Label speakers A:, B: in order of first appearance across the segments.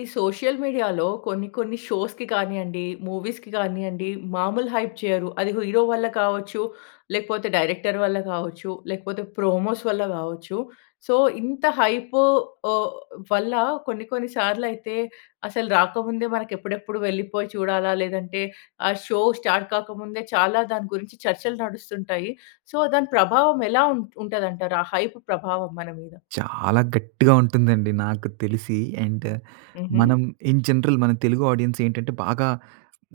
A: ఈ సోషల్ మీడియాలో కొన్ని, కొన్ని షోస్‌కి కానియండి, మూవీస్‌కి కానియండి, మాములు హైప్ చెయ్యరు. అది హీరో వల్ల కావచ్చు, లేకపోతే డైరెక్టర్ వల్ల కావచ్చు, లేకపోతే ప్రోమోస్ వల్ల కావచ్చు. సో ఇంత హైపు ఓహ్! వల్ల కొన్ని, కొన్ని సార్లు అయితే అసలు రాకముందే మనకి ఎప్పుడెప్పుడు వెళ్ళిపోయి చూడాలా? లేదంటే ఆ షో స్టార్ట్ కాకముందే చాలా దాని గురించి చర్చలు నడుస్తుంటాయి. సో దాని ప్రభావం ఎలా ఉం ఉంటదంటారు? ఆ హైప్ ప్రభావం మన మీద?
B: చాలా గట్టిగా ఉంటుందండి నాకు తెలిసి. అండ్
A: హుహు.
B: మనం ఇన్ జనరల్ మన తెలుగు ఆడియన్స్ ఏంటంటే బాగా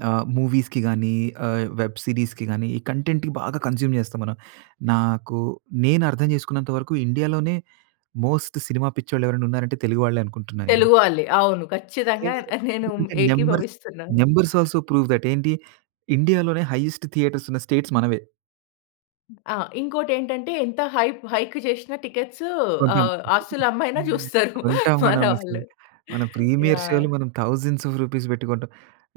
B: ఆ! మూవీస్‌కి గాని ఆ! వెబ్ సీరీస్‌కి గాని ఈ కంటెంట్‌కి బాగా కన్జ్యూమ్ చేస్తాం మనం. నాకు నేను అర్థం చేసుకున్నంత వరకు ఇండియాలోనే మోస్ట్ సినిమా పిచ్చోళ్ళు ఎవరైనా ఉన్నారంటే తెలుగు వాళ్ళే అనుకుంటున్నా నేను.
A: తెలుగు వాళ్ళే. అవును. ఖచ్చితంగా
B: [unintelligible]
A: ఆహ్, నేను
B: అంటే నంబర్స్
A: ఏకీభవిస్తున్నాను.
B: Numbers all‌ so, prove that ఏంటి ఇండియాలోనే హయ్యెస్ట్ థియేటర్స్ ఉన్న స్టేట్స్ మనవే.
A: ఆ ఇంకోటి ఏంటంటే ఎంత హైప్ హైక్ చేసిన టికెట్స్
B: కొంటాం.
A: ఆహ్, ఆస్తులు అమ్మి అయినా
B: హ్మ్.
A: చూస్తారు
B: కొంటాం..
A: మన వాళ్ళు.
B: [unintelligible] మనం ప్రీమియర్
A: యాహ్!
B: షోలు మనం థౌసండ్స్ ఆఫ్ రూపీస్ పెట్టి కొంటాం.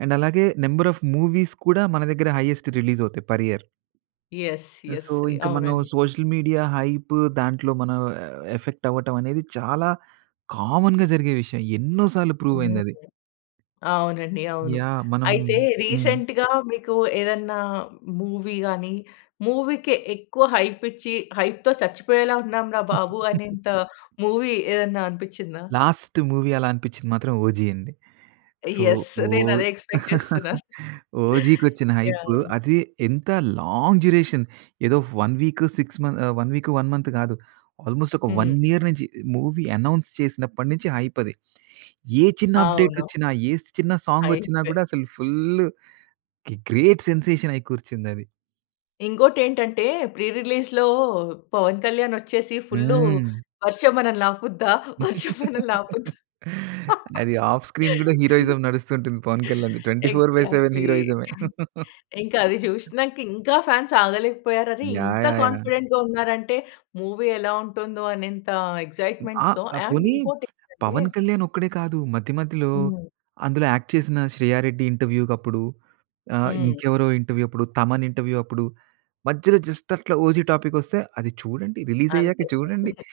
B: అండ్ అలాగే నంబర్ ఆఫ్ మూవీస్ కూడా, మన దగ్గర హయ్యేస్ట్ రిలీజ్ అవుతాయి per year.
A: Yes. Yes.
B: So
A: yeah!
B: ఇంకా మనం
A: అవునండి.
B: సోషల్ మీడియా హైపు దాంట్లో మనం యవ్ ఎఫెక్ట్ అవ్వటం అనేది చాలా కామన్‌గా జరిగే విషయం. ఎన్నో సార్లు ప్రూవ్ అయింది అది.
A: అవునండి, అవును.
B: యాహ్! మనం
A: అయితే
B: హ్మ్.
A: రీసెంట్‌గా మీకు ఏదన్నా మూవీ గాని, మూవీకి ఎక్కువ హైప్ ఇచ్చి హైప్‌తో చచ్చిపోయేలా ఉన్నాంరా బాబు, అనేంత మూవీ ఏదన్నా అనిపించిందా?
B: లాస్ట్ మూవీ అలా అనిపించింది మాత్రం ఓజి అండి. So
A: yes. నేను
B: ఓహ్!
A: అదే ఎక్స్‌‌పెక్ట్ చేస్తున్నాను.
B: ఓజికి వచ్చిన హైప్
A: యాహ్!
B: అది ఎంత లాంగ్ డ్యూరేషన్, ఏదో 1 వీక్, 6 మంత్ 1 వీక్, 1 మంత్ కాదు. ఆల్‌మోస్ట్ ఒక 1
A: హ్మ్.
B: ఇయర్ నుంచి మూవీ అనౌన్స్ చేసినప్పటి నుంచి హైప్ అది. ఏ చిన్న అప్‌డేట్
A: అవును.
B: వచ్చినా, ఏ చిన్న సాంగ్ వచ్చినా
A: హైప్
B: కూడా అసలు ఫుల్లు గె గ్రేట్ సెన్సేషన్ అయి కూర్చింది అది.
A: ఇంకోటి ఏంటంటే ప్రి రిలీజ్‌లో పవన్ కళ్యాణ్ వచ్చేసి ఫుల్లు,
B: హ్మ్!
A: "వర్షం మనల్ని ఆపుద్దా? వర్షం మనల్ని ఆపుద్దా?
B: అది ఆఫ్ స్క్రీన్ కూడా హీరోయిజం నడుస్తూ ఉంటుంది పవన్ కళ్యాణ్‌ది. 24/7
A: ఎగ్జాక్ట్‌లి!
B: హీరోయిజ‌మే.
A: ఇంకా అది చూసినాక ఇంకా ఫాన్స్ ఆగలేకపోయారు. "అరే
B: యాహ్!
A: ఇంత
B: యాహ్! యాహ్!
A: కాన్ఫిడెంట్‌గా ఉన్నారంటే మూవీ ఎలా ఉంటుందో అనేంత
B: అ
A: ఎక్సైట్మెంట్‌తో."
B: ఆ
A: అండ్
B: పోనీ
A: ఇంకోటి ఏంటంటే
B: పవన్ కళ్యాణ్ ఒక్కడే కాదు, మధ్య మధ్యలో
A: హ్మ్.
B: అందులో యాక్ట్ చేసిన శ్రేయ రెడ్డి ఇంటర్వ్యూకప్పుడు ఆహ్,
A: హ్మ్.
B: ఇంకెవరో ఇంటర్వ్యూ అప్పుడు, తమన్ ఇంటర్వ్యూ అప్పుడు మధ్యలో జస్ట్ అట్లా 'ఓజి' టాపికొస్తే, "అది చూడండి. రిలీజ్ అయ్యాక
A: అంతే.
B: చూడండి."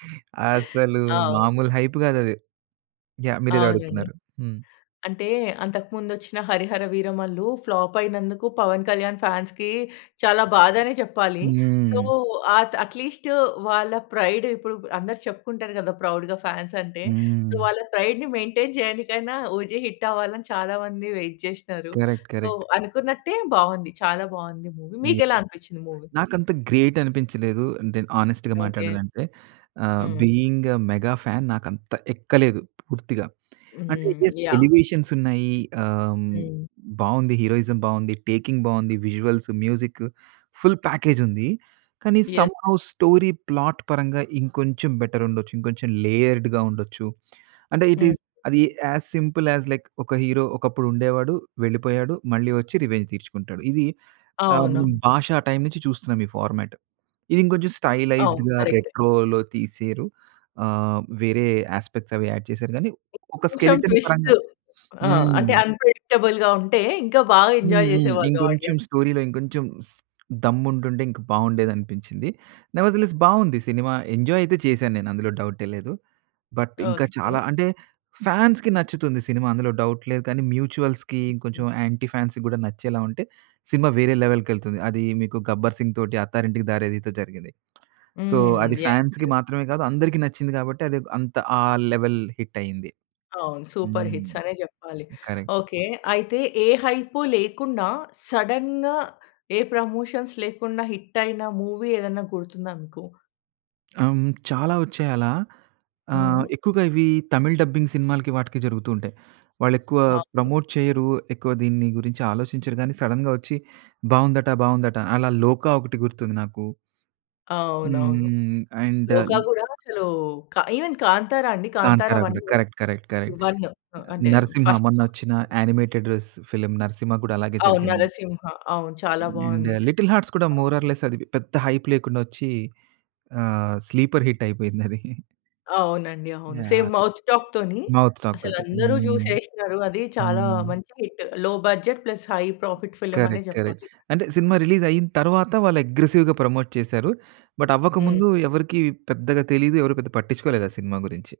B: అసలు
A: అవును.
B: మామూలు హైప్ కాదు అది. యాహ్! మీరు ఏదో
A: అవునండి.
B: అడుగుతున్నారు? హ్మ్.
A: అంటే అంతకు ముందు వచ్చిన 'హరిహర వీరమల్లు' ఫ్లాప్ అయినందుకు పవన్ కళ్యాణ్ ఫాన్స్‌కి చాలా బాధ అనే చెప్పాలి. సొ
B: హ్మ్.
A: ఆ‌త్ అట్లీస్టు వాళ్ళ ప్రైడు ఇప్పుడు‌పు అందరు చెప్పుకుంటారు కదా! ప్రౌడ్‌గా ఫాన్స్ అంటే.
B: హ్మ్.
A: వాళ్ళ ప్రైడ్‌ని మెయింటైన్ చేయనికైనా 'ఓజి' హిట్ అవ్వాలని చాలా మంది వైట్ చేశినారు.
B: కరెక్ట్.
A: So
B: correct.
A: అనుకున్నట్టే బావుంది చాలా బావుంది మూవీ. మీకు
B: యాహ్!
A: ఎలా అనిపించింది మూవీ?
B: నాకు అంత గ్రేట్ అనిపించలేదు అంటే హానెస్ట్‌గా
A: ఓకే.
B: మాట్లాడాలంటే ఆహ్,
A: హ్మ్.
B: బీయింగ్ ఏ మెగా ఫ్యాన్ నాకు అంత ఎక్కలేదు పూర్తిగా. అంటే
A: హ్మ్.
B: Yes,
A: yeah!
B: ఎలివేషన్స్ ఉన్నాయి ఆహ్,
A: హ్మ్.
B: బావుంది హీరోయిజం బాగుంది, టేకింగ్ బాగుంది, విజువల్‌‌సు, మ్యూజికు, ఫుల్ ప్యాకేజ్ ఉంది. కానీ
A: యెస్!
B: సమ్‌హో స్టోరీ ప్లాట్ పరంగా ఇంకొంచెం బెటర్ ఉండొచ్చు, ఇంకొంచెం లేయర్డ్‌గా ఉండొచ్చు అంటే
A: హ్మ్.
B: ఇటీస్ అది యాజ్ సింపుల్ యాజ్ లైక్, "ఒక హీరో ఒకప్పుడు ఉండేవాడు, వెళ్ళిపోయాడు, మళ్ళీ వచ్చి రివెంజ్ తీర్చుకుంటాడు." ఇది ఆహ్,
A: అవును.
B: 'భాషా' టైమ్ నుంచి చూస్తున్నాను ఈ ఫార్మాట్. ఇది ఇంకొంచెం
A: అవును.
B: స్టైలైజ్‌డ్‌గా,
A: కరెక్టే.
B: రెట్రో‌లో తీసేరు. ఆహ్, వేరే యాస్పెక్ట్‌స్ అవి యాడ్ చేసారు కానీ, ఒక
A: కొంచెం
B: స్కెలెటన్ పరంగా
A: ట్విస్టు. ఆ! అంటే
B: హ్మ్.
A: అన్‌ప్రెడిక్టబుల్ ఉంటే ఇంకా బాగా
B: హ్మ్.
A: ఎంజాయ్
B: హ్మ్.
A: చేసేవాళ్ళు
B: ఇంకొంచెం
A: ఆడియన్స్.
B: స్టోరీలో, ఇంకొంచెం స్ దమ్ము ఉంటుంటే ఇంకా బాగుండేది అనిపించింది. నెవర్‌ద్ లెస్ బాగుంది సినిమా. ఎంజాయ్ అయితే చేశాను నేను అందులో డౌటే లేదు. బట్ ఇంకా
A: ఓకే.
B: చాలా అంటే ఫాన్స్‌కి నచ్చుతుంది సినిమా అందులో డౌట్ లేదు. కానీ, మ్యూచుయల్స్‌కి, ఇంకొంచెం యాంటీ ఫాన్స్‌కి గూడా నచ్చేలా ఉంటే సినిమా వేరే లెవెల్‌కేళ్తుంది. అది మీకు 'గబ్బర్ సింగ్' తోటి, 'అత్తారింటికి దారేదితో' జరిగింది. సో
A: హ్మ్.
B: అది
A: యెస్.
B: ఫాన్స్‌కి
A: యెస్.
B: మాత్రమే కాదు, అందరికి నచ్చింది. కాబట్టి, అది‌ ఒక అంత ఆ లెవెల్ హిట్ అయింది.
A: అవును. సూపర్
B: హ్మ్.
A: హిట్స్ అనే చెప్పాలి.
B: కరెక్ట్.
A: ఓకే. అయితే ఏ హైపు లేకుండా సడెన్‌గా ఏ ప్రమోషన్స్ లేకుండా హిట్టయిన మూవీ ఏదైనా గుర్తుందా మీకు?
B: ఆహ్, హ్మ్, చాలా ఒచ్చాయి అలా ఆహ్,
A: హ్మ్.
B: ఎక్కువగా ఇవి తమిళ్ డబ్బింగ్ సినిమాలకి, వాటికి జరుగుతూ ఉంటాయి. వాళ్ళు ఎక్కువ
A: అవును.
B: ప్రమోట్ చెయ్యరు, ఎక్కువ దీని గురించి ఆలోచించరు కానీ, సడెన్‌గా వచ్చి, బాగుందట, బాగుందట అలా 'లోక' ఒకటి గుర్తుంది నాకు. హ్మ్,
A: అవునవును.
B: హ్మ్. అండ్
A: 'లోకా' కూడా అసలు క ఈవెన్ 'కాంతారా' అండి, 'కాంతారా
B: 'కాంతారా' కుడ
A: 1',
B: correct, correct, correct.
A: One ah, అంటే
B: 'నరసింహ'
A: ఫర్స్ట్ పార్ట్
B: మొన్నొచ్చిన యానిమేటెడ్ ర్స్ ఫిల్మ్ 'నరసింహ' కూడా అలాగే
A: అవును.
B: జరిగింది.
A: 'నరసింహ,' అవును. చాలా
B: అండ్
A: బాగుంది.
B: 'లిటిల్ హార్ట్స్' కూడా మోర్ ఆర్ లెస్ అది, పెద్ద హైప్ లేకుండొచ్చీ, ఆహ్, స్లీపర్ హిట్ అయిపోయింది అది.
A: అవునండి, అవును.
B: యాహ్!
A: సేమ్ మౌత్ టాక్‌ తోని,
B: మౌత్ టాక్
A: అసలు
B: తోటి.
A: అందరూ
B: హ్మ్.
A: చూసేశ్నరు అది చాలా
B: హ్మ్.
A: మంచి hit. Low budget, plus high profit film అనే
B: కరెక్ట్, కరెక్ట్.
A: చెప్పాలి.
B: అంటే సినిమా రిలీజ్ అయిన తరువాత, వాళ్ళు అగ్రెసివ్‌గా ప్రమోట్ చేసారు. బట్,
A: హ్మ్.
B: అవ్వకముందు ఎవరికీ పెద్దగా తెలియదు, ఎవరు పెద్దగా పట్టించుకోలేదు ఆ సినిమా గురించి.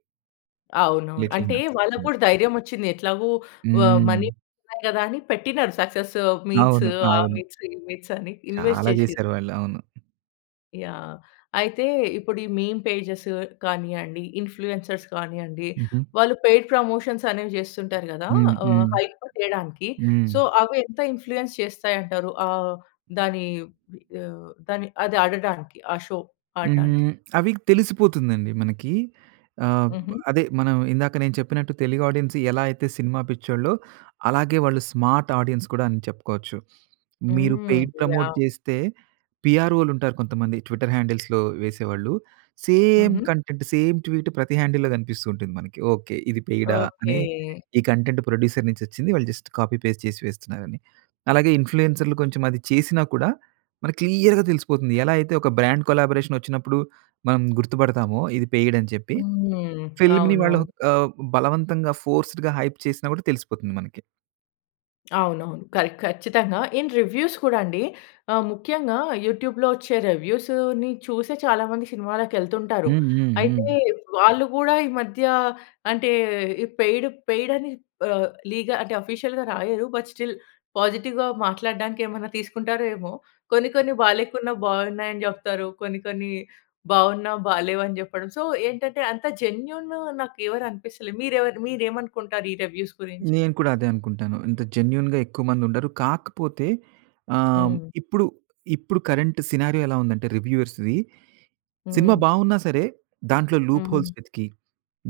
A: అవునవును.
B: 'లిటిల్
A: అంటే
B: హట్స్'.
A: వాళ్ళకి
B: హ్మ్.
A: కూడా ధైర్యం వచ్చింది. ఎట్లాగో వ మనీ
B: హ్మ్.
A: ఉన్నాయి కదా, అని పెట్టినారు. సక్సెస్ మీట్స్
B: అవును,
A: ఆ
B: అవును.
A: మీట్స్, ఈ మీట్స్ అని, ఇన్వెస్ట్
B: చాలా
A: చేశిన్రు.
B: చేసారు వాళ్ళు. అవును.
A: యాహ్! అయితే, ఇప్పుడు ఈ మీమ్ పేజెస్ కానియండి, ఇన్‌ఫ్లూయెన్సర్స్ కానియ్యండి,
B: హుహు.
A: వాళ్ళు పెయిడ్ ప్రమోషన్స్ అనేవి చేస్తుంటారు గదా.
B: హ్మ్,
A: ఆహ్,
B: హ్మ్.
A: హైప్ చేయడానికి.
B: హ్మ్.
A: సో, అవి ఎంత ఇన్‌ఫ్లూయెన్స్ చేస్తాయి అంటారు? ఆహ్, దాని ఆహ్, అది ఆడడానికి, ఆ షో, ఆడ్డానికి.
B: హ్మ్. అవి తెలిసిపోతుందండి మనకి. ఆహ్,
A: హుహు.
B: అదే మనం ఇందాక నేను చెప్పినట్టు తెలుగు ఆడియన్స్ ఎలా అయితే సినిమా పిచ్చోళో, అలాగే వాళ్ళు స్మార్ట్ ఆడియన్స్ కూడా అని చెప్పుకోవచ్చు. మీరు
A: హ్మ్.
B: Paid promote
A: yeah!
B: చేస్తే పిఆర్‌ఓలు ఉంటారు కొంతమంది. ట్విట్టర్ హ్యాండిల్స్‌లో వేసేవాళ్ళు. సేమ్
A: హుహు.
B: కంటెంట్, సేమ్ ట్వీట్ ప్రతి హ్యాండిల్‌లో కనిపిస్తూ ఉంటుంది మనకి. "ఓకె ఇది పెయిడా?" అని
A: ఓకె.
B: ఈ కంటెంట్ ప్రొడ్యూసర్ నుంచి వచ్చింది వాళ్ళు జస్ట్ కాపీ చేసి వేస్తున్నారని. అలాగే, ఇన్‌ఫ్లూయెన్సర్‌లు కొంచెం అది చేసినా కూడా మనకి క్లియర్‌గా తెలిసిపోతుంది. ఎలా అయితే, ఒక బ్రాండ్ కొలాబరేషన్ వచ్చినప్పుడు మనం గుర్తుపడతామో, ఇది పెయిడ్ అని చెప్పి.
A: హ్మ్.
B: ఫిల్మ్‌ని వాళ్ళు
A: అవునవును.
B: ఆహ్, బలవంతంగా ఫోర్స్‌డ్‌గా హైప్ చేసినా కూడా తెలిసిపోతుంది మనకి.
A: అవునవును. కరె ఖచ్చితంగా. ఇన్ రివ్యూస్ కూడా అండి, ఆ! ముఖ్యంగా యూట్యూబ్‌లో వచ్చే రెవ్యూస్‌ని చూసే చాలా మంది సినిమాలకి ఎళ్తుంటారు.
B: హ్మ్. హ్మ్.
A: అయితే
B: హ్మ్.
A: వాళ్ళు కూడా ఈ మధ్య అంటే, పెయిడ్ పెయిడ్ అని ఆహ్, లీగ అంటే, ఆఫీషియల్‌గా రాయరు. బట్ స్టిల్ పాజిటివ్‌గా మాట్లాడడానికి ఏమన్నా తీసుకుంటారో ఏమో. కొన్ని కొన్ని బాలేకున్నా బావున్నాయని చెప్తారు. కొన్ని కొన్ని బావున్నా బాలేవు అని జెప్పడం. సో ఏంటంటే అంత జెన్యూన్ నాకు ఎవరు అనిపిస్తలే. మీరెవర్ మీరేమనుకుంటారు ఈ రివ్యూస్ గురించి?
B: నేను కూడా అదే అనుకుంటాను. ఇంత జెన్యూన్‌గా ఎక్కువ మంది ఉండరు. కాకపోతే ఆహ్,
A: హ్మ్.
B: ఇప్పుడు ఇప్పుడు కరెంట్ సినారియో ఎలా ఉందంటే రివ్యూవర్స్‌వి, సినిమా
A: హ్మ్.
B: బావున్నా సరే దాంట్లో లూప్ హోల్స్
A: హుహు.
B: వెతికి,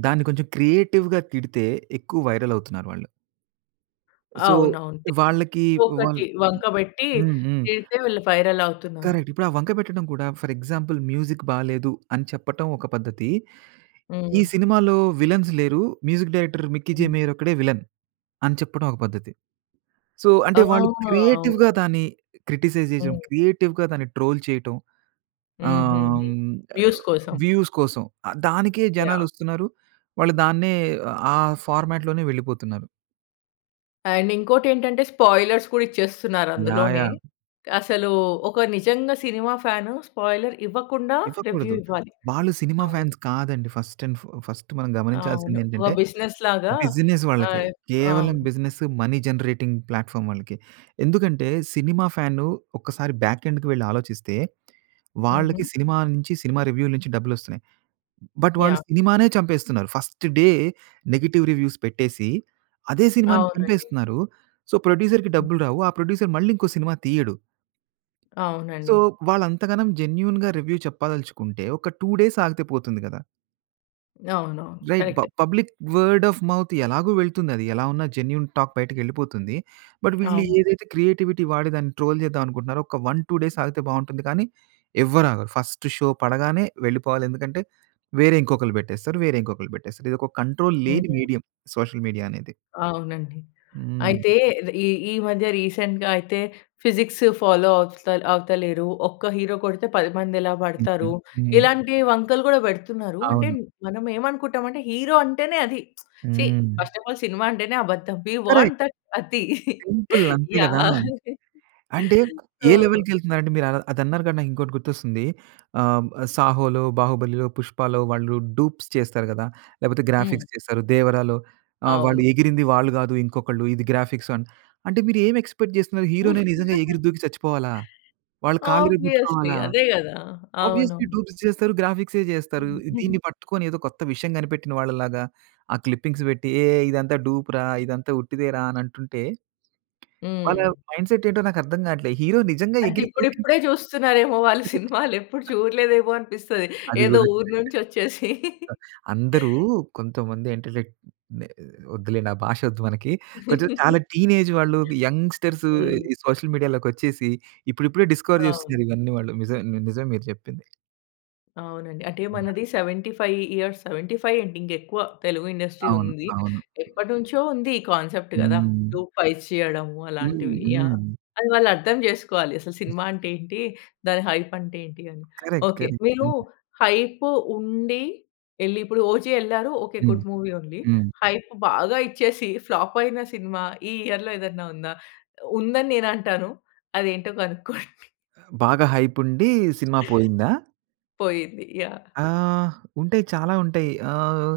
B: దాన్ని కొంచెం క్రియేటివ్‌గా తిడితే ఎక్కువ వైరల్ అవుతున్నారు వాళ్ళు. సో,
A: అవునవును. తిప్
B: వాళ్ళకి
A: దో
B: వాళ్ళు
A: ఒకటి వంక పెట్టి
B: హ్మ్. హ్మ్.
A: తిడితే వీళ్ళు వైరల్ అవుతున్నారు.
B: కరెక్ట్. ఇప్పుడు ఆ వంక పెట్టడం కూడా ఫర్ ఎగ్జాంపుల్ మ్యూజిక్ బాలేదు అని చెప్పటం ఒక పద్ధతి. ఈ
A: హ్మ్.
B: సినిమాలో విలన్స్ లేరు. మ్యూజిక్ డైరెక్టర్ మిక్కీ జే
A: హ్మ్.
B: మేయర్ ఒక్కడే విలన్ అని చెప్పడం ఒక పద్ధతి. సో
A: ఆ!
B: అంటే వాళ్ళు క్రియేటివ్‌గా
A: అవునవును.
B: దాన్ని క్రిటిసైజ్ జేసేయం,
A: హ్మ్.
B: క్రియేటివ్‌గా దాన్ని ట్రోల్ చేయటం. ఆహ్,
A: హుహుహు.
B: హ్మ్. ఏవ్
A: వ్యూస్ కోసం.
B: వ్యూస్ కోసం. ఆ దానికే జనాలు
A: యాహ్!
B: వస్తున్నారు. వాళ్ళు దాన్నే అ ఆ ఫార్మాట్‌లోనే వెళ్ళిపోతున్నారు.
A: అండ్ ఇంకోటి ఏంటంటే స్పాయిలర్స్ కూడా ఇచ్చేస్తున్నారు
B: యాహ్!
A: అందులోనే.
B: యాహ్!
A: అసలు, ఒక నిజంగా సినిమా ఫ్యాన్ స్పాయిలర్ ఇవ్వకుండా రివ్యూ
B: ఇవ్వకూడదు.
A: ఇవ్వాలి.
B: వాళ్ళు సినిమా
A: అవును.
B: ఫ్యాన్స్ కాదండి. ఫస్ట్ ఎండ్ ఫస్ట్ మనం గమనించాల్సింది
A: అవును.
B: ఏంటంటే,
A: ఓహ్! బిజినెస్ లాగా
B: బిజినెస్
A: ఆ!
B: వాళ్ళకి. కేవలం
A: అవును.
B: బిజినెస్, మనీ జనరేటింగ్ ప్లాట్‌ఫార్మ్ వాళ్ళకి, ఎందుకంటే సినిమా ఫ్యాను ఒకసారి బ్యాక్ ఎండ్‌కి ‌వెళ్లి ఆలోచిస్తే
A: ఉహూ.
B: వాళ్లకి సినిమా నుంచి, సినిమా రివ్యూల నుంచి డబ్బులు వస్తున్నాయి. బట్ వాళ్ళు
A: యాహ్!
B: సినిమానే చంపేస్తున్నారు. ఫస్ట్ డే నెగెటివ్ రివ్యూస్ పెట్టేసి అదే సినిమా‌ని
A: అవునండి.
B: చంపేస్తున్నారు. సో ప్రొడ్యూసర్‌కి డబ్బులు రావు. ఆ ప్రొడ్యూసర్ మళ్ళీ ఇంకో సినిమా తీయడు. సో
A: అవునండి.
B: వాళ్ళు అంతగనం జెన్యూన్‌గా రివ్యూ చెప్పదలుచుకుంటే ఒక 2 డేస్ ఆగితే పోతుంది కదా!
A: అవునవును.
B: రైట్ బ
A: కరక్టే.
B: పబ్లిక్ వర్డ్ ఆఫ్ మౌత్ ఎలాగు వెళ్తుంది. అది ఎలా ఉన్నా జెన్యూన్ టాక్ బయటకి వెళ్ళిపోతుంది. బట్ వీళ్ళు
A: అవును.
B: ఏదైతే క్రియేటివిటీ వాడి దాన్ని ట్రోల్ చేద్దాం అనుకుంటున్నారో ఒక 1, 2 డేస్ ఆగితే బాగుంటుంది. కానీ, ఎవ్వరు ఆగరు ఫస్ట్ షో పడగానే వెళ్ళిపోవాలి. ఎందుకంటే వేరే ఇంకొకళ్ళు పెట్టేస్తారు, వేరే ఇంకొకళ్ళు పెట్టేస్తారు. ఇది ఒక కంట్రోల్ లేని
A: హ్మ్.
B: మీడియం. సోషల్ మీడియా అనేది.
A: అవునండి.
B: హ్మ్.
A: అయితే రీ ఈ ఈ మధ్య రీసెంట్‌గా అయితే ఫిజిక్స్ ఫాలో ఆవుత అవుతలేరు. ఒక్క హీరో కొడితే 10 మంది ఎలా పడతారు.
B: హ్మ్.
A: ఇలాంటి వంకలు కూడా పెడుతున్నారు. అంటే
B: అవును.
A: మనం ఏమనుకుంటాం అంటే హీరో అంటేనే అది. సీ
B: హ్మ్.
A: ఫస్ట్ ఆఫ్ ఆల్ సినిమా అంటేనే అబద్ధం. We
B: correct.
A: వాంట్ దట్ అతి.
B: సింపుల్ అంతే కదా.
A: యాహ్!
B: అంటే
A: సో
B: ఏ లెవెల్‌కి వెళ్తున్నారు అంటే మీరు అది అన్నారు కానీ నాకు ఇంకోటి గుర్తొస్తుంది. ఆ! సాహో‌లో, బాహుబలిలో, పుష్పాలో వాళ్ళు డూప్స్ చేస్తారు కదా. లేకపోతే
A: హ్మ్.
B: గ్రాఫిక్స్ చేస్తారు. దేవరాలో ఆ! వాళ్ళు
A: అవును.
B: ఎగిరింది వాళ్ళు కాదు, ఇంకొకళ్ళు ఇది గ్రాఫిక్స్ అని అంటే మీరు ఏమి ఎక్సపెక్ట్ చేస్తున్నారు హీరో‌నే నిజంగా ఎగిరి దూకి చచ్చిపోవాలా? వాళ్ళు కాళ్ళు
A: ఆబ్వియస్లీ.
B: విరగొట్టు‌కోవాలా?
A: అదే కదా.
B: ఆబ్వియస్లీ
A: అవునవును.
B: డూప్స్ చేస్తరు గ్రాఫిక్సే చేస్తరు.
A: హుహు.
B: దీన్ని పట్టుకొని ఏదో కొత్త విషయం కనిపెట్టిన వాళ్ళలాగా ఆ క్లిప్పింగ్స్ పెట్టి ఏ ఇదంతా డూప్‌ రా! ఇదంతా ఉట్టిదే‌రా! అని అంటుంటే వాళ్ళ
A: హ్మ్.
B: మైండ్‌సెట్ ఏంటో నాకు అర్థం కాట్లే, హీరో నిజంగా
A: అంటే
B: ఎగిరి దూకి
A: ఇప్పుడిప్పుడే చూస్తున్నారేమో వాళ్ళ
B: కరెక్ట్.
A: సినిమాలు. ఎప్పుడు చూడలేదేమో అనిపిస్తది.
B: అది
A: ఏదో
B: కూడా కరక్టే.
A: ఊరు నుంచి వచ్చేసి.
B: అ అందరూ కొంతమంది ఇంటలెక్ట్ నె వద్దులెండి ఆ! భాష వద్దు మనకి. కొంచెం చాలా టీనేజ్ వాళ్ళు, యంగ్‌స్టర్స్
A: హ్మ్.
B: ఈ సోషల్ మీడియా లోకి వచ్చేసి ఇప్పుడిప్పుడే డిస్కవర్
A: అవును.
B: చేస్తున్నారు ఇవన్నీ వాళ్ళు. నిజం నిజం మీరు చెప్పింది.
A: అవునండి. అంటే మనది 75 ఇయర్స్, 75 ఏంటి ఇంకా ఎక్కువ తెలుగు ఇండస్ట్రీ
B: అవును.
A: ఉంది.
B: అవును.
A: ఎప్పటినుంచో ఉంది ఈ కాన్సెప్ట్ కదా!
B: హ్మ్!
A: డూప్ ఫైట్స్ చేయడం
B: హ్మ్.
A: అలాంటివి. యాహ్!
B: హ్మ్.
A: అది వాళ్ళర్థం చేసుకోవాలి, అసలు సినిమా అంటే ఏంటి? దాని హైప్ అంటే ఏంటి అని.
B: కరెక్ట్.
A: Okay,
B: correct.
A: మీరు
B: హుహు.
A: హైప్ ఉండి వెళ్లి ఇప్పుడు 'ఓజి' వెళ్లారు ఓకే,
B: హ్మ్.
A: గుడ్ మూవీ ఉంది.
B: హ్మ్.
A: హైప్ బాగా ఇచ్చేసి ఫ్లాప్ అయిన సినిమా ఈ ఇయర్‌లో ఏదైనా ఉందా? ఉందని నేను అంటాను. అది ఏంటో కనుక్కోండి?
B: బాగా హైప్ ఉండి సినిమా పోయిందా?
A: పోయింది. యాహ్!
B: ఆహ్ ఉంటాయి చాలా ఉంటాయి. ఆహ్,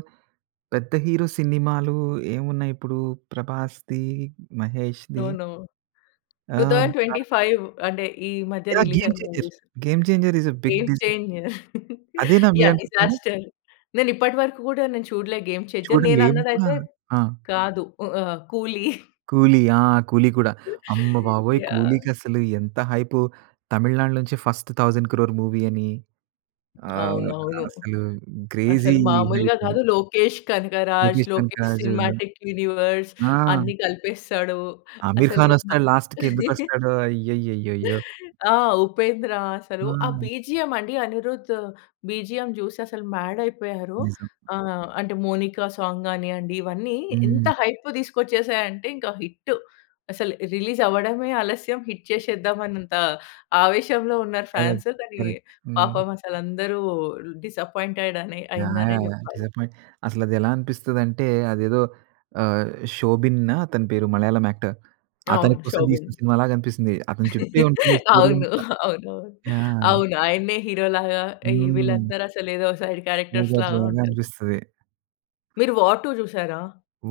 B: పెద్ద హీరో సినిమాలు ఏమున్నాయిప్పుడు ప్రభాస్‌ది,
A: నో.
B: మహేష్‌ది?
A: No. Two
B: ah!
A: Thousand twenty five అంటే ఈ మధ్య
B: యాహ్!
A: రిలీజ్
B: 'గేమ్
A: అయిన
B: Changer'.
A: Movies.
B: 'Game Changer' is a big
A: 'Game
B: డిజ
A: చేంజ‌ర్'
B: అదేనా
A: యాహ్!
B: మీరనుకుంది?
A: డిజాస్టర్ నేనిప్పటి వరకు కూడా నేను చూడలే 'గేమ్ చేంజ‌ర్' నేను
B: చూడలేము కూడా.
A: అన్నదయితే
B: ఆ!
A: కాదు, ఉ ఆహ్, ఆహ్, 'కూలి'.
B: 'కూలి' ఆ! 'కూలీ' కూడా. అమ్మబాబోయ్!
A: యాహ్!
B: 'కూలి'కి అసలు ఎంత హైప్. తమిళనాడు నుంచి ఫస్ట్ 10000000000 మూవీ అని. ఆహ్,
A: అవునవును.
B: అసలు క్రేజీ
A: అసలు
B: హైప్
A: మామూలుగా
B: అని.
A: కాదు లోకేష్ కనకరాజ్,
B: లోకేష్
A: లోకేష్
B: కనకరాజు.
A: సినిమాటిక్ యూనివర్స్
B: ఆ!
A: అన్ని కలిపేస్తాడు.
B: అమీర్
A: అసలు
B: ఖాన్
A: భ
B: వస్తాడు లాస్ట్‌కి ఎందుకు వస్తాడో! అయ్యయ్యయ్యయ్యో!
A: ఆ! ఉపేంద్ర అసలు ఆ
B: ఆ!
A: బీజీఎం అండి అనిరుద్ బీజీఎం చూసి అసలు మాడ్ అయిపోయారు.
B: నిజం.
A: ఆహ్, అంటే మౌనిక సాంగ్ గానివ్వండి, ఇవన్నీ ఎంత
B: హ్మ్.
A: హైప్ తీసుకొచ్చేసాయి అంటే ఇంకా హిట్. అసలు రిలీజ్ అవ్వడమే ఆలస్యం హిట్ చేసేద్దాం అన్నంత ఆవేశంలో ఉన్నారు
B: కరెక్ట్.
A: ఫాన్స్. కానీ,
B: కరెక్ట్. హ్మ్.
A: పాపం అసలు అందరూ డిసప్పాయింటెడ్ అని
B: యాహ్!
A: అయిందనే
B: యాహ్! యాహ్!
A: చెప్పాలి.
B: డిసప్పాయింట్. అసలది ఎలా అనిపిస్తదంటే అదేదో ఆహ్, శోబిన్ అతని పేరు మలయాళం యాక్టర్. అతని
A: అవును
B: కోసం
A: శోబిన్.
B: తీసిన సినిమాలాగా అనిపిస్తుంది. అతని చుట్టె ఉంటుంది స్టోరీ
A: అవును.
B: అంతా.
A: అవును. అవును.
B: యాహ్!
A: అవును. ఆయనే హీరోలాగా ఈ
B: హ్మ్.
A: వీళ్ళందరూ అసలు ఏదో సైడ్
B: [unintelligible]
A: క్యారెక్టర్స్‌లాగా
B: లాగా
A: ఉంటది.
B: అనిపిస్తది.
A: మీరు 'వార్ టూ' చూసారా?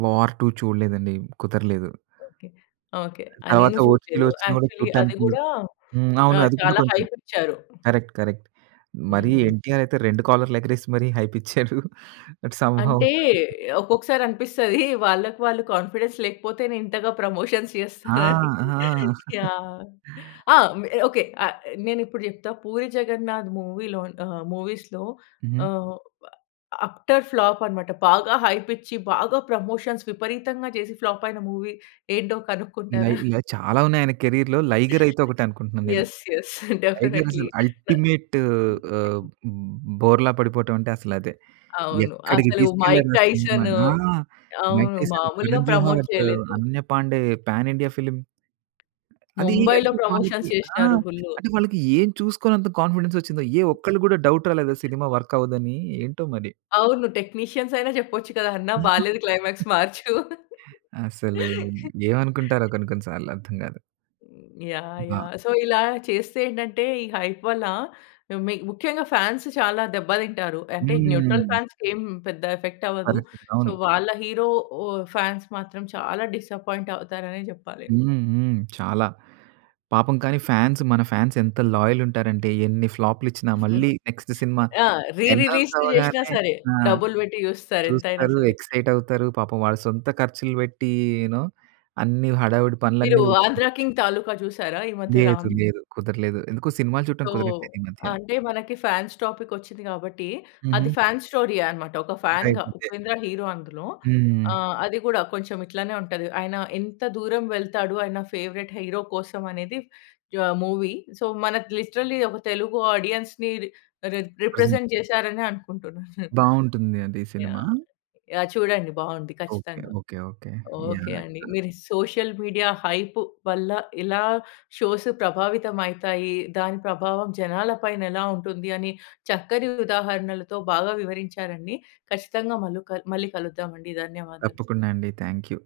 B: "వార్ టూ" చూడలేదండి. కుదరలేదు.
A: ఓకే. ఓకే. ఆ!
B: తర్వాత
A: నేను
B: ఓటీటీలో
A: చూడలేదు.
B: వచ్చిన కూడా
A: యాక్చువ‌ల్లీ అది
B: చూడటానికి
A: కూడా
B: హ్మ్. అవును
A: ఆహ్,
B: అది కూడా
A: చాలా
B: కొంచెం
A: హైప్ ఇచ్చారు.
B: కరెక్ట్. కరెక్ట్. మరి
A: హ్మ్.
B: ఎన్టీఆర్ అయితే 2 కాలర్ ఎగరేసి మరి హైప్ ఇచ్చాడు. బట్ సం హౌ
A: అంటే, ఒక్కొక్కసారి అనిపిస్తది వాళ్ళకి వాళ్ళు కాన్ఫిడెన్స్ లేకపోతేనే ఇంతగా ప్రమోషన్స్
B: ఆ!
A: చేస్తారని
B: ఆ!
A: యాహ్! ఆ! మె ఓకే. ఆహ్, నేనిప్పుడు చెప్తా పూరి జగన్నాథ్ మూవీ‌లో‌ ఆహ్ మూవీస్‌లో
B: హుహు.
A: ఆహ్ అప్టర్ ఫ్లాప్ అనమాట బాగా హైప్ ఇచ్చి బాగా ప్రమోషన్స్ విపరీతంగా చేసి ఫ్లాప్ అయిన మూవీ ఏంటో
B: ఇలా
A: కనుక్కుంటారా?
B: ఇలా చాలా ఉన్నాయి ఆయన కేరియర్‌లో 'లైగర్' అయితే ఒకటే అనుకుంటున్నాను నేను.
A: Yes, yes.
B: 'లైగర్'
A: డెఫినైట్‌లి.
B: అసలు
A: న్
B: అల్టిమేట్ ఆహ్, బోర్లా పడిపోవడం అంటే అసలు అదే.
A: అవును.
B: ఎక్కడికి
A: అసలు మైక్
B: తీసుకెళ్ళారు ఆ సినిమా‌ని.
A: టైసను
B: ఆ! మైక్
A: అవును.
B: టైసన్,
A: మాములుగా
B: కరణ్
A: ప్రమోట్
B: జోహార్,
A: చేయలేదు.
B: Ananya Pandey, pan India film. అది
A: ముంబై‌లో
B: అంటే వాళ్ళకి
A: ప్రమోషన్స్
B: ఆ!
A: చేసినారు ఫుల్లు.
B: అంటే వాళ్ళకి ఏమి చూసుకొని అంత కాన్ఫిడెన్స్ వచ్చిందో ఏ ఒక్కళ్ళు కూడా డౌట్ రాలేదా సినిమా వర్క్ అవ్వదు అని ఏంటో మరి.
A: అవును టెక్నీషియన్స్ అయినా చెప్పచ్చు కదా! "అన్నా!
B: ఆ!
A: బాలేదు క్లైమాక్స్ మార్చు".
B: అసలు ఏమనుకుంటారో కొన్ని కొన్ని సార్లు, అర్థం కాదు.
A: యాహ్!
B: బ
A: యాహ్! సో, ఇలా చేస్తే ఏంటంటే, ఈ హైప్ వల్ల మి ముఖ్యంగా ఫ్యాన్స్ చాలా దెబ్బ తింటారు. అంటే న్యూట్రల్
B: హ్మ్.
A: ఫాన్స్‌కి ఏం పెద్ద ఎఫెక్ట్ అవ్వదు.
B: అదే స్తితి
A: సో,
B: అవును.
A: వాళ్ళ హీరో ఓ ఫ్యాన్స్ మాత్రం చాలా డిసప్పాయింట్ అవుతారనే జెప్పాలి.
B: హ్మ్. హ్మ్. చాలా. పాపం కానీ ఫ్యాన్స్ మన ఫ్యాన్స్ ఎంత లాయల్ ఉంటారంటే, ఎన్ని ఫ్లాప్‌‌లు ఇచ్చినా మళ్ళీ నెక్స్ట్ సినిమా
A: ఆ! రీ
B: ఎనౌన్స్
A: రిలీజ్‌లు జేసినా
B: అవ్వగానే
A: సరే,
B: ఆ!
A: డబ్బులు బెట్టి జూస్తారు ఎంతైనా
B: చూస్తారు
A: సరే.
B: ఎక్సైట్ అవుతారు. పాపం వాళ్ళ సొంత ఖర్చులు బెట్టి యూ నో అన్నీ హడావిడి
A: మీరు
B: పనులన్నీ
A: ఆంధ్ర కింగ్ తాలూకా చూసారా ఈ మధ్య
B: లేదు
A: రామ్
B: లేదు. కుదర్లేదు. ఎందుకో సినిమాలు చూడటం
A: సో,
B: కుదరట్లేదు ఈ
A: ఆహ్,
B: మధ్య.
A: అంటే మనకి ఫ్యాన్స్ టాపిక్ వచ్చింది గాబట్టి, అది
B: హుహు.
A: ఫ్యాన్స్ స్టోరీ ఏ అనమాట. ఒక ఫ్యాన్‌‌‌గా
B: [unintelligible]
A: ఉపేంద్ర హీరో అందులో.
B: హ్మ్.
A: ఆ! అది గూడా కొంచెం ఇట్లనే ఉంటది. ఆయన ఎంత దూరం వెళ్తాడు ఆయన ఫేవరైట్ హీరో కోసం అనేది యాహ్! మూవీ. సో, మనకు లిటరల్లీ ఒక తెలుగు ఆడియన్స్‌ని రి రి
B: ప్రజెంట్
A: రిప్రజెంట్ జేసారనే అనుకుంటున్నాను.
B: బాగుంటుంది అది సినిమా.
A: యాహ్! యాహ్! చూడండి బాగుంది
B: ఓకే.
A: ఖచ్చితంగా.
B: ఓకే. ఓకే.
A: Okay
B: yeah!
A: అండి.
B: యాహ్!
A: మీరు సోషల్ మీడియా హైప్ వల్ల. ఇలా షోస్ ప్రభావితం అయితాయి. దాని ప్రభావం జనాల పైన ఎలా ఉంటుంది అని చక్కని ఉదాహరణలతో బాగా వివరించారండి. ఖచ్చితంగా మల్లు కల్ మళ్ళీ కలుద్దాం అండి. ధన్యవాదాలు.
B: తప్పకుండా అండి థ్యాంక్‌ యూ.